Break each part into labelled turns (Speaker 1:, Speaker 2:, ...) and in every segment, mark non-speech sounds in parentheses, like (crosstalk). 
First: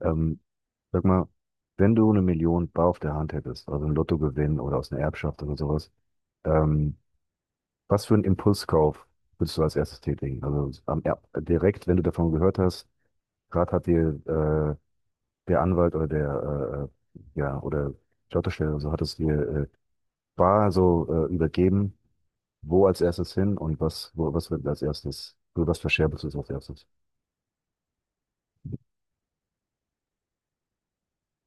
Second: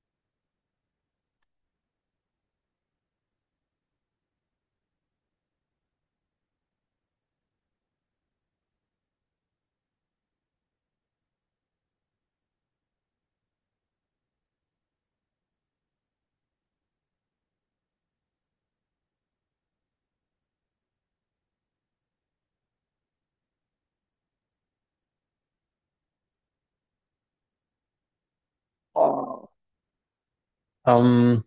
Speaker 1: Ähm, sag mal, wenn du eine Million bar auf der Hand hättest, also einen Lottogewinn oder aus einer Erbschaft oder sowas, ähm, was für einen Impulskauf würdest du als erstes tätigen? Also direkt, wenn du davon gehört hast, gerade hat dir der Anwalt oder der ja oder die Autostelle oder so hat es dir äh, bar so übergeben, wo als erstes hin und was wird als erstes, oder was verscherbelst du als erstes?
Speaker 2: Oh. Ähm,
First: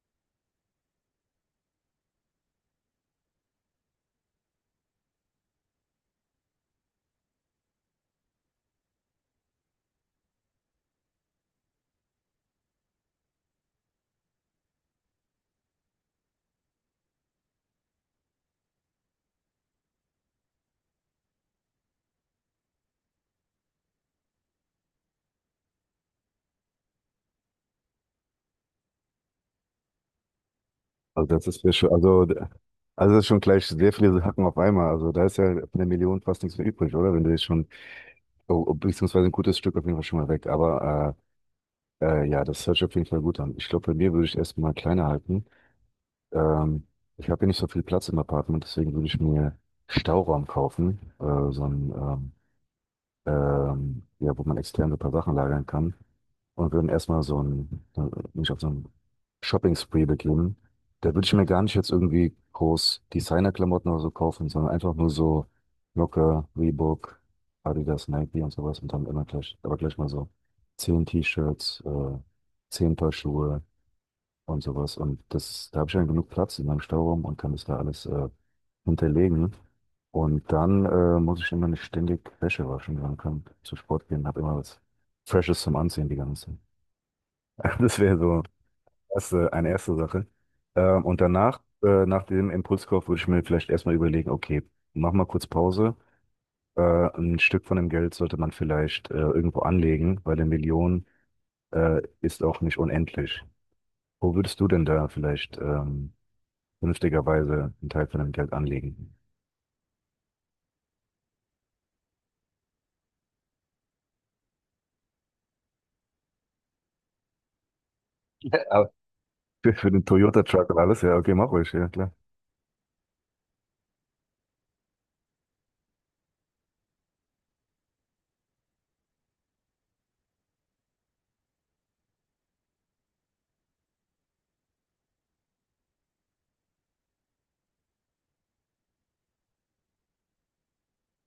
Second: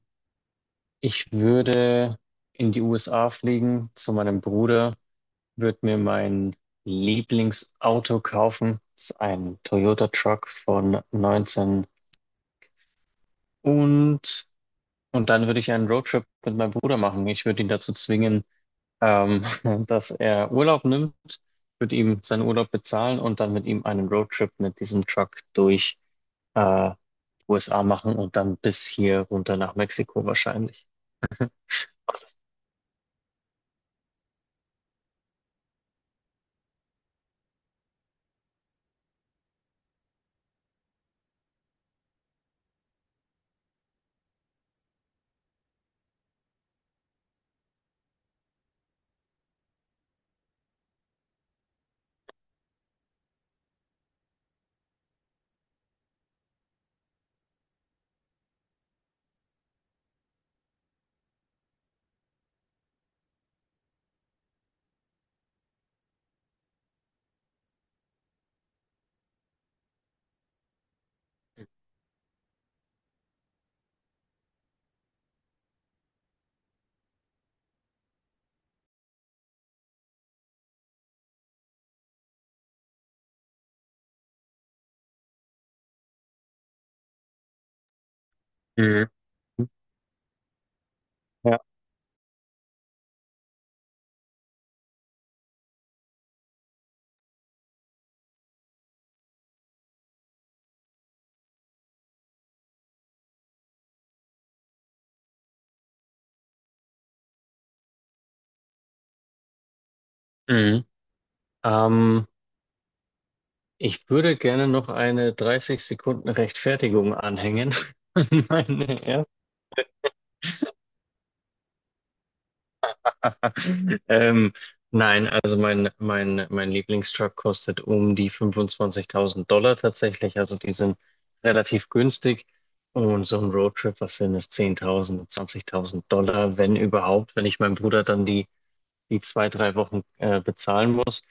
Speaker 2: Ich würde in die USA fliegen zu meinem Bruder, würde mir mein Lieblingsauto kaufen. Das ist ein Toyota Truck von 19 und, und dann würde ich einen Roadtrip mit meinem Bruder machen. Ich würde ihn dazu zwingen, ähm, (laughs) dass er Urlaub nimmt, würde ihm seinen Urlaub bezahlen und dann mit ihm einen Roadtrip mit diesem Truck durch äh, USA machen und dann bis hier runter nach Mexiko wahrscheinlich.
Speaker 1: Also das ist ja schon, also, also das ist schon gleich sehr viele Hacken auf einmal. Also da ist ja von der Million fast nichts mehr übrig, oder? Wenn du jetzt schon, oh, oh, beziehungsweise ein gutes Stück auf jeden Fall schon mal weg. Aber ja, das hört sich auf jeden Fall gut an. Ich glaube, bei mir würde ich erstmal kleiner halten. Ähm, ich habe hier nicht so viel Platz im Apartment, deswegen würde ich mir Stauraum kaufen, ja, wo man extern so ein paar Sachen lagern kann und würden erstmal mich auf so ein Shopping-Spree begeben. Da würde ich mir gar nicht jetzt irgendwie groß Designer-Klamotten oder so kaufen, sondern einfach nur so locker, Reebok, Adidas, Nike und sowas, und dann immer gleich, aber gleich mal so zehn T-Shirts, zehn Paar Schuhe und sowas. Und das, da habe ich dann genug Platz in meinem Stauraum und kann das da alles hinterlegen. Und dann muss ich immer nicht ständig Wäsche waschen, sondern kann zum Sport gehen, habe immer was Freshes zum Anziehen die ganze Zeit. (laughs) Das wäre so
Speaker 2: Mhm.
Speaker 1: eine erste Sache. Und
Speaker 2: Ja.
Speaker 1: danach, nach dem Impulskauf, würde ich mir vielleicht erstmal überlegen, okay, mach mal kurz Pause. Äh, ein Stück von dem Geld sollte man vielleicht irgendwo anlegen, weil eine Million ist auch nicht unendlich. Wo würdest du denn da vielleicht vernünftigerweise einen Teil von dem Geld anlegen?
Speaker 2: Mhm. Ähm, Ich würde gerne noch eine 30 Sekunden Rechtfertigung anhängen. (laughs) an
Speaker 1: Ja, aber
Speaker 2: Meine erste.
Speaker 1: für den Toyota-Truck und alles, ja, okay, mach ruhig, ja klar.
Speaker 2: (laughs) Ähm, nein, also mein Lieblingstruck kostet um die $25.000 tatsächlich. Also die sind relativ günstig. Und so ein Roadtrip, was sind es? 10.000, $20.000, wenn überhaupt. Wenn ich meinem Bruder dann die zwei, drei Wochen bezahlen muss.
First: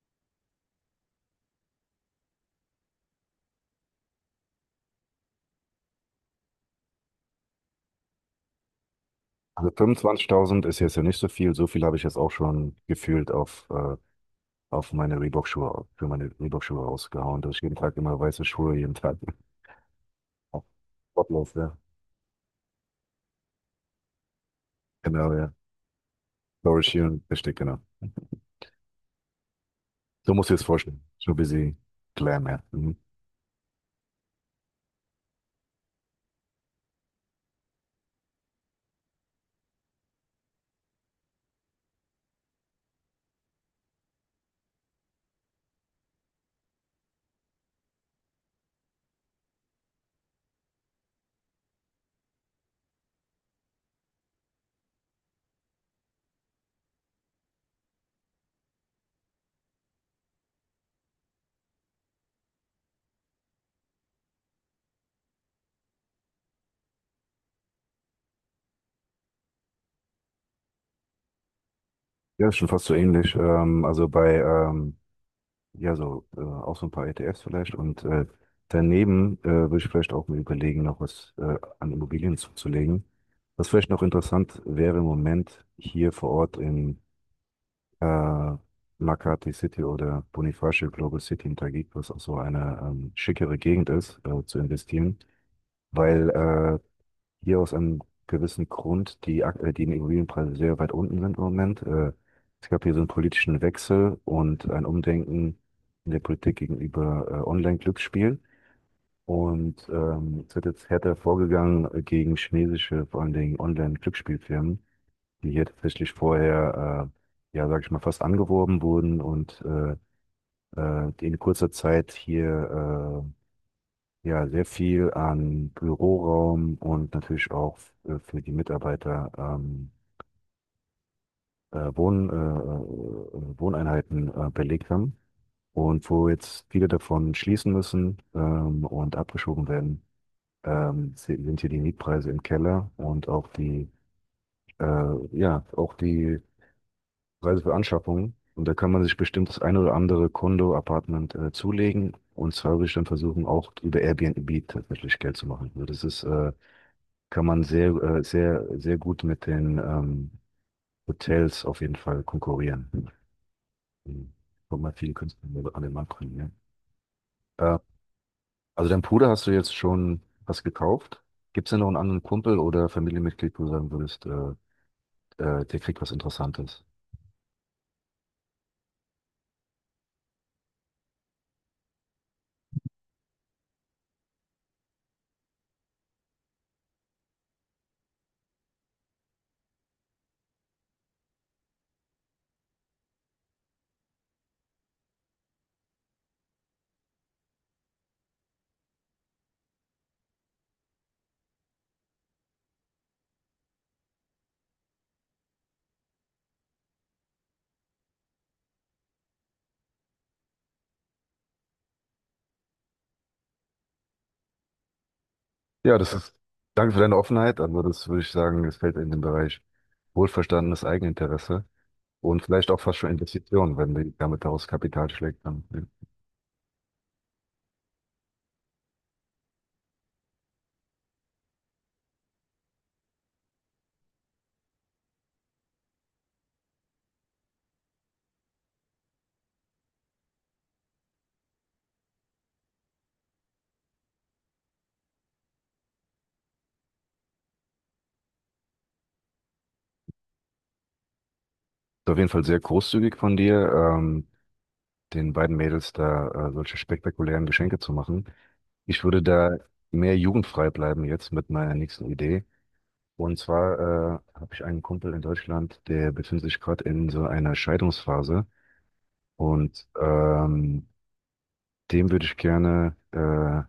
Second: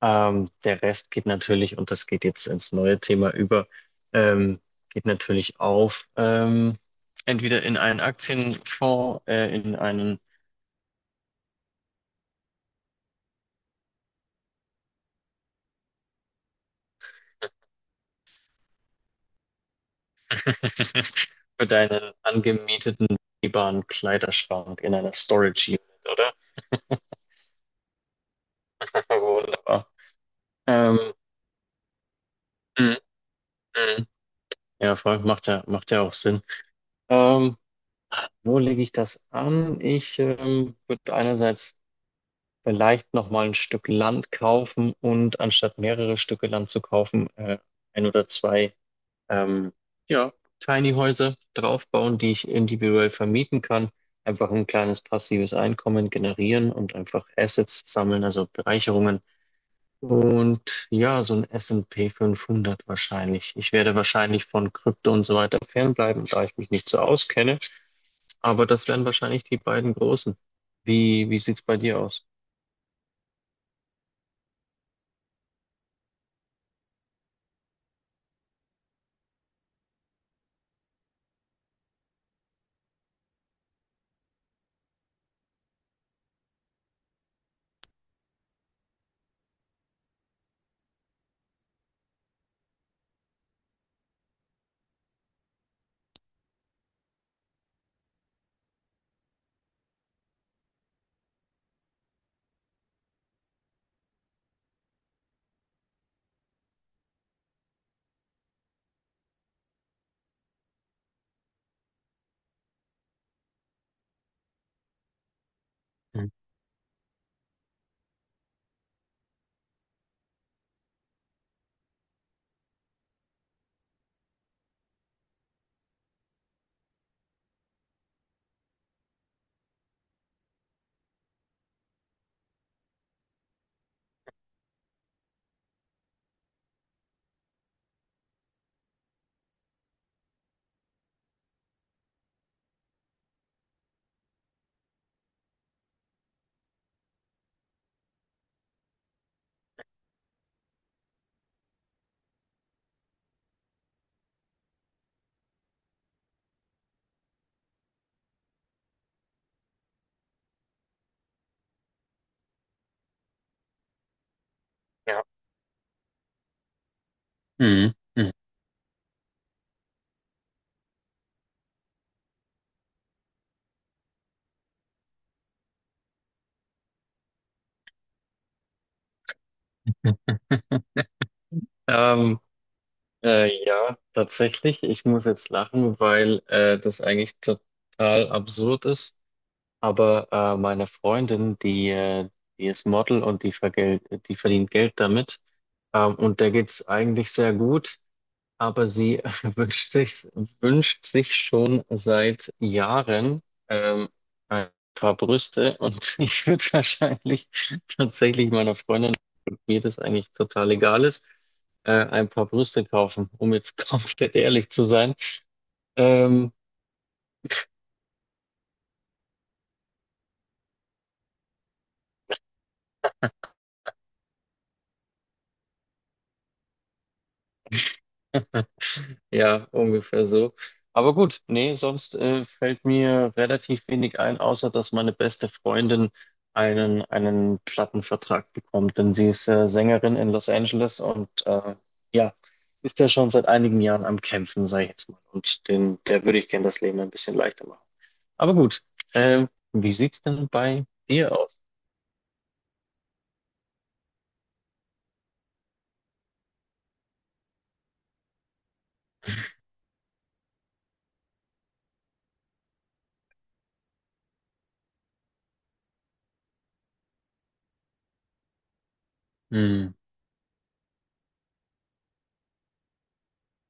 Speaker 2: Der Rest geht natürlich, und das geht jetzt ins neue Thema über, ähm, geht natürlich auf, entweder in einen Aktienfonds,
Speaker 1: Also
Speaker 2: in einen
Speaker 1: 25.000 ist jetzt ja nicht so viel. So viel habe ich jetzt auch schon gefühlt auf meine Reebok-Schuhe, für meine Reebok-Schuhe rausgehauen, dass ich jeden Tag immer weiße Schuhe, jeden Tag (laughs) auf
Speaker 2: (laughs)
Speaker 1: Sportlauf,
Speaker 2: für
Speaker 1: ja.
Speaker 2: deinen angemieteten begehbaren Kleiderschrank, in einer
Speaker 1: Genau, ja.
Speaker 2: Storage Unit, oder?
Speaker 1: Laura Sheeran, richtig, genau.
Speaker 2: (laughs) Wunderbar.
Speaker 1: So musst du dir das vorstellen.
Speaker 2: Ähm,
Speaker 1: So busy Glam, ja.
Speaker 2: mm,
Speaker 1: Mhm.
Speaker 2: mm. Ja, voll, macht ja auch Sinn. Ähm, Wo lege ich das an? Ich würde einerseits vielleicht nochmal ein Stück Land kaufen und anstatt mehrere Stücke Land zu kaufen, ein oder zwei, ähm, ja, Tiny Häuser draufbauen, die ich individuell vermieten kann. Einfach ein kleines passives Einkommen generieren und einfach Assets sammeln, also Bereicherungen. Und ja, so ein S&P 500 wahrscheinlich. Ich werde wahrscheinlich von Krypto und so weiter fernbleiben, da ich mich nicht so auskenne. Aber das wären wahrscheinlich die beiden großen. Wie sieht's bei dir aus?
Speaker 1: Ja, ist schon fast so ähnlich. Ja, so, auch so ein paar ETFs vielleicht. Und daneben würde ich vielleicht auch mir überlegen, noch was an Immobilien zuzulegen. Was vielleicht noch interessant wäre, im Moment hier vor Ort in äh, Makati City oder Bonifacio Global City in Taguig, was auch so eine schickere Gegend ist, zu investieren, weil hier aus einem gewissen Grund die Immobilienpreise sehr weit unten sind im Moment. Es gab hier so einen politischen Wechsel und ein Umdenken in der Politik gegenüber Online-Glücksspielen. Und es wird jetzt härter vorgegangen gegen chinesische, vor allen Dingen Online-Glücksspielfirmen, die hier tatsächlich
Speaker 2: Mhm.
Speaker 1: vorher, ja, sag ich mal, fast angeworben wurden und die in kurzer Zeit hier ja, sehr viel an Büroraum und natürlich auch für die Mitarbeiter Wohneinheiten belegt haben und wo jetzt viele davon schließen müssen und abgeschoben werden, sind hier die Mietpreise im Keller und auch die ja auch die Preise für Anschaffungen. Und da kann man sich bestimmt das ein oder andere Kondo-Apartment zulegen. Und zwar würde ich dann versuchen, auch über Airbnb tatsächlich Geld zu machen. Also das ist kann man sehr gut mit den Hotels auf jeden Fall konkurrieren. Mhm. Kommt mal viele
Speaker 2: Ja.
Speaker 1: Künstler an den Markt bringen, ja.
Speaker 2: Mhm. Mhm.
Speaker 1: Also dein Bruder, hast du jetzt schon was gekauft? Gibt es denn noch einen anderen Kumpel oder Familienmitglied, wo du sagen würdest, der kriegt was Interessantes?
Speaker 2: Hm. Ähm, ja, tatsächlich. Ich muss jetzt lachen, weil das eigentlich total absurd ist. Aber meine Freundin, die ist Model und die verdient Geld damit. Und der geht's eigentlich sehr gut. Aber sie (laughs) wünscht sich, wünscht sich schon seit Jahren ähm, ein paar Brüste. Und (laughs) ich würde wahrscheinlich tatsächlich meiner Freundin mir das eigentlich total egal ist, ein paar Brüste kaufen, um jetzt (laughs) komplett ehrlich zu sein.
Speaker 1: Ja, das ist,
Speaker 2: Ähm,
Speaker 1: danke für deine Offenheit, aber das würde ich sagen, das fällt in den Bereich wohlverstandenes Eigeninteresse und vielleicht auch fast schon Investitionen, wenn die damit daraus Kapital schlägt. Dann, ja. Ist
Speaker 2: (laughs) ja, ungefähr so. Aber gut, nee, sonst fällt mir relativ wenig ein, außer dass meine beste Freundin einen Plattenvertrag bekommt, denn sie ist Sängerin in Los Angeles und ja, ist ja schon seit einigen Jahren am Kämpfen, sage ich jetzt mal. Und der würde ich gerne das Leben ein bisschen leichter machen. Aber gut, wie sieht's denn bei dir aus?
Speaker 1: auf jeden Fall sehr großzügig von dir. Den beiden Mädels da solche spektakulären Geschenke zu machen. Ich würde da mehr jugendfrei bleiben jetzt mit meiner nächsten Idee. Und zwar habe ich einen Kumpel in Deutschland, der befindet sich gerade in so einer Scheidungsphase. Und
Speaker 2: Hm.
Speaker 1: dem würde ich gerne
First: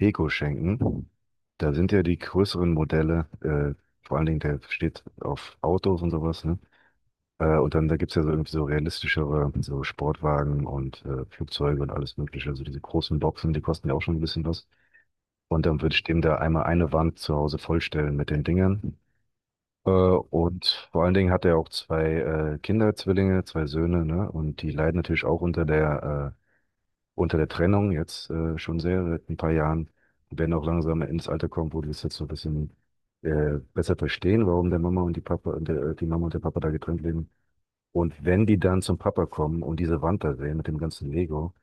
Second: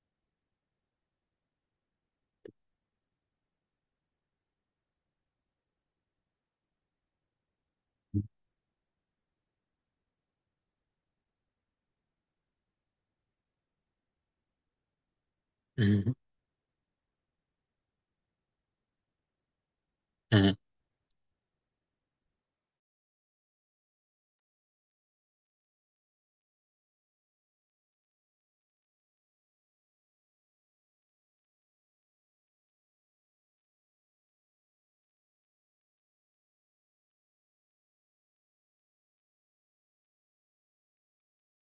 Speaker 1: Deko schenken. Da sind ja die größeren Modelle, vor allen Dingen der steht auf Autos und sowas, ne? Und dann da gibt's ja so irgendwie so realistischere, so Sportwagen und Flugzeuge und alles Mögliche. Also diese großen Boxen, die kosten ja auch schon ein bisschen was. Und dann würde ich
Speaker 2: Mhm.
Speaker 1: dem da einmal eine Wand zu Hause vollstellen mit den Dingern.
Speaker 2: Mhm.
Speaker 1: Und vor allen Dingen hat er auch zwei Kinder, Zwillinge, zwei Söhne, ne? Und die leiden natürlich auch unter der Trennung jetzt schon sehr, seit ein paar Jahren. Die werden auch langsam ins Alter kommen, wo die es jetzt so ein bisschen besser verstehen, warum der Mama und die Papa, der, die Mama und der Papa da getrennt leben. Und wenn die dann zum Papa kommen und diese Wand da sehen mit dem ganzen Lego,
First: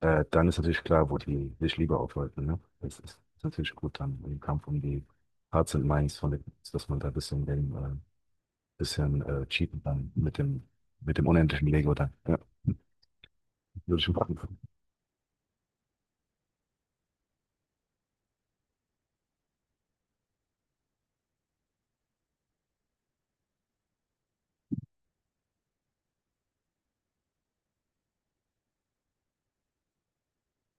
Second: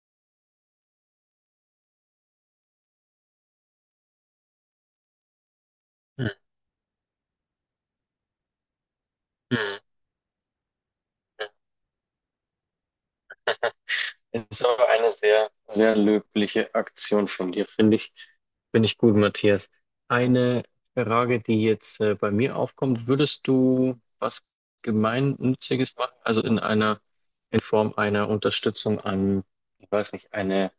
Speaker 1: dann ist natürlich klar, wo die sich lieber aufhalten. Ne? Das ist natürlich gut dann im Kampf um die Hearts and Minds von
Speaker 2: Mhm.
Speaker 1: den Kids, dass man da ein bisschen, bisschen
Speaker 2: Mhm.
Speaker 1: cheaten kann mit dem unendlichen Lego dann. Ja, (laughs) würde ich
Speaker 2: Es
Speaker 1: machen.
Speaker 2: ist aber eine sehr, sehr löbliche Aktion von dir, finde ich. Finde ich gut, Matthias. Eine Frage, die jetzt bei mir aufkommt, würdest du was Gemeinnütziges machen? Also in einer, in Form einer Unterstützung an, ich weiß nicht,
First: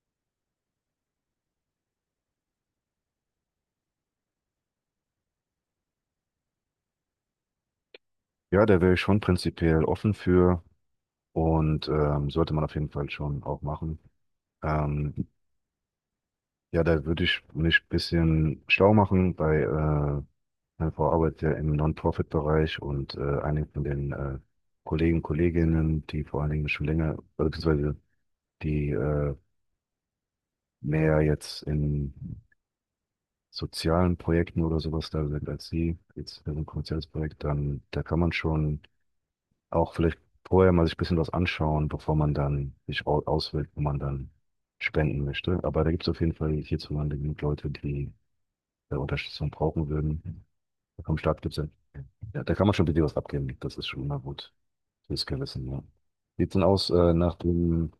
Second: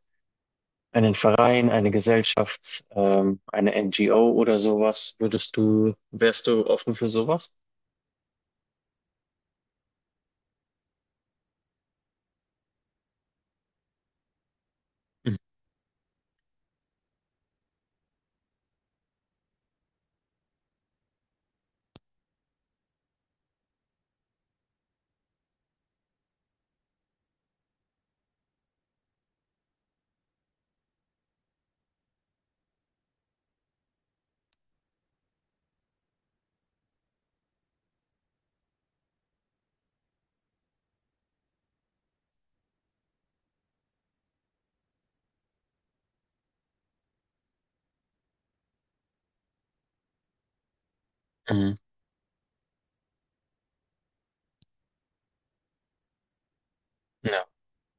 Speaker 2: einen Verein, eine Gesellschaft, eine NGO oder sowas? Wärst du offen für sowas?
Speaker 1: Ja, da wäre ich schon prinzipiell offen für und sollte man auf jeden Fall schon auch machen. Ähm,
Speaker 2: Mhm.
Speaker 1: ja, da würde ich mich ein bisschen schlau machen bei meine Frau arbeitet ja im Non-Profit-Bereich und einige von den Kollegen, Kolleginnen, die vor allen Dingen schon länger, beziehungsweise die mehr jetzt in sozialen Projekten oder sowas da sind als sie, jetzt für so ein kommerzielles Projekt, dann da kann man schon auch vielleicht vorher mal sich ein bisschen was anschauen, bevor man dann sich auswählt, wo man dann spenden möchte. Aber da gibt es auf jeden Fall hierzulande genug Leute, die Unterstützung brauchen würden. Da kommen Startgipfel.
Speaker 2: Mhm.
Speaker 1: Ja, ja, da kann man schon ein bisschen was abgeben. Das ist schon mal gut. Fürs Gewissen, ja. Sieht denn aus, nach
Speaker 2: Ja.
Speaker 1: den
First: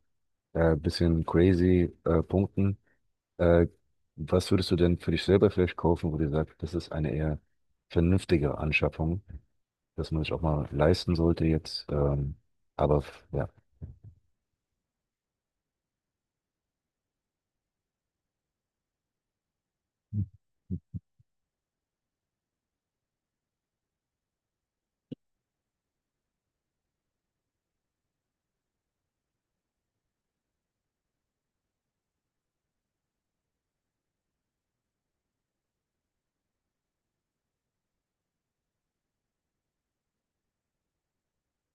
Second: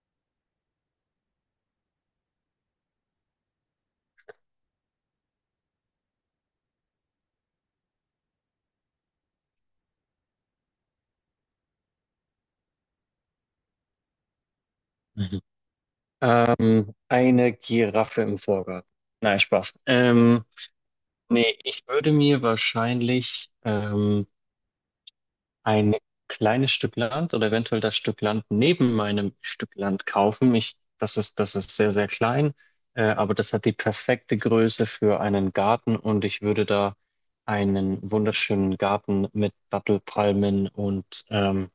Speaker 1: bisschen crazy Punkten, äh, was würdest du denn für dich selber vielleicht kaufen, wo du sagst, das ist eine eher vernünftige Anschaffung, dass man sich auch mal leisten sollte jetzt. Ja.
Speaker 2: Eine Giraffe im Vorgarten. Nein, Spaß. Nee, ich würde mir wahrscheinlich ein kleines Stück Land oder eventuell das Stück Land neben meinem Stück Land kaufen. Das ist sehr, sehr klein, aber das hat die perfekte Größe für einen Garten und ich würde da einen wunderschönen Garten mit Dattelpalmen und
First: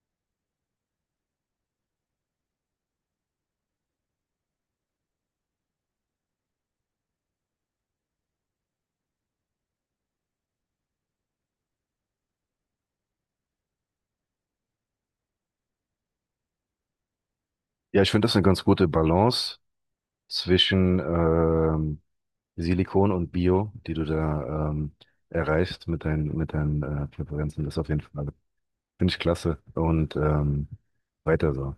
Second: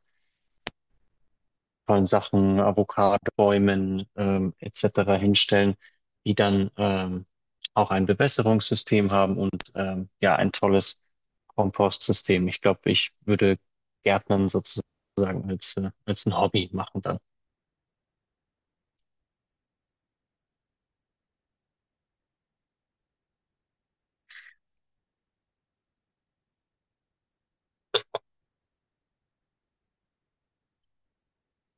Speaker 2: tollen Sachen, Avocadobäumen etc. hinstellen, die dann auch ein Bewässerungssystem haben und ja, ein tolles Kompostsystem. Ich glaube, ich würde Gärtnern sozusagen als, als ein Hobby machen dann.
Speaker 1: Ja, ich finde das eine ganz gute Balance zwischen Silikon und Bio, die du da erreichst mit deinen Präferenzen. Das auf jeden Fall. Finde ich klasse. Und weiter so.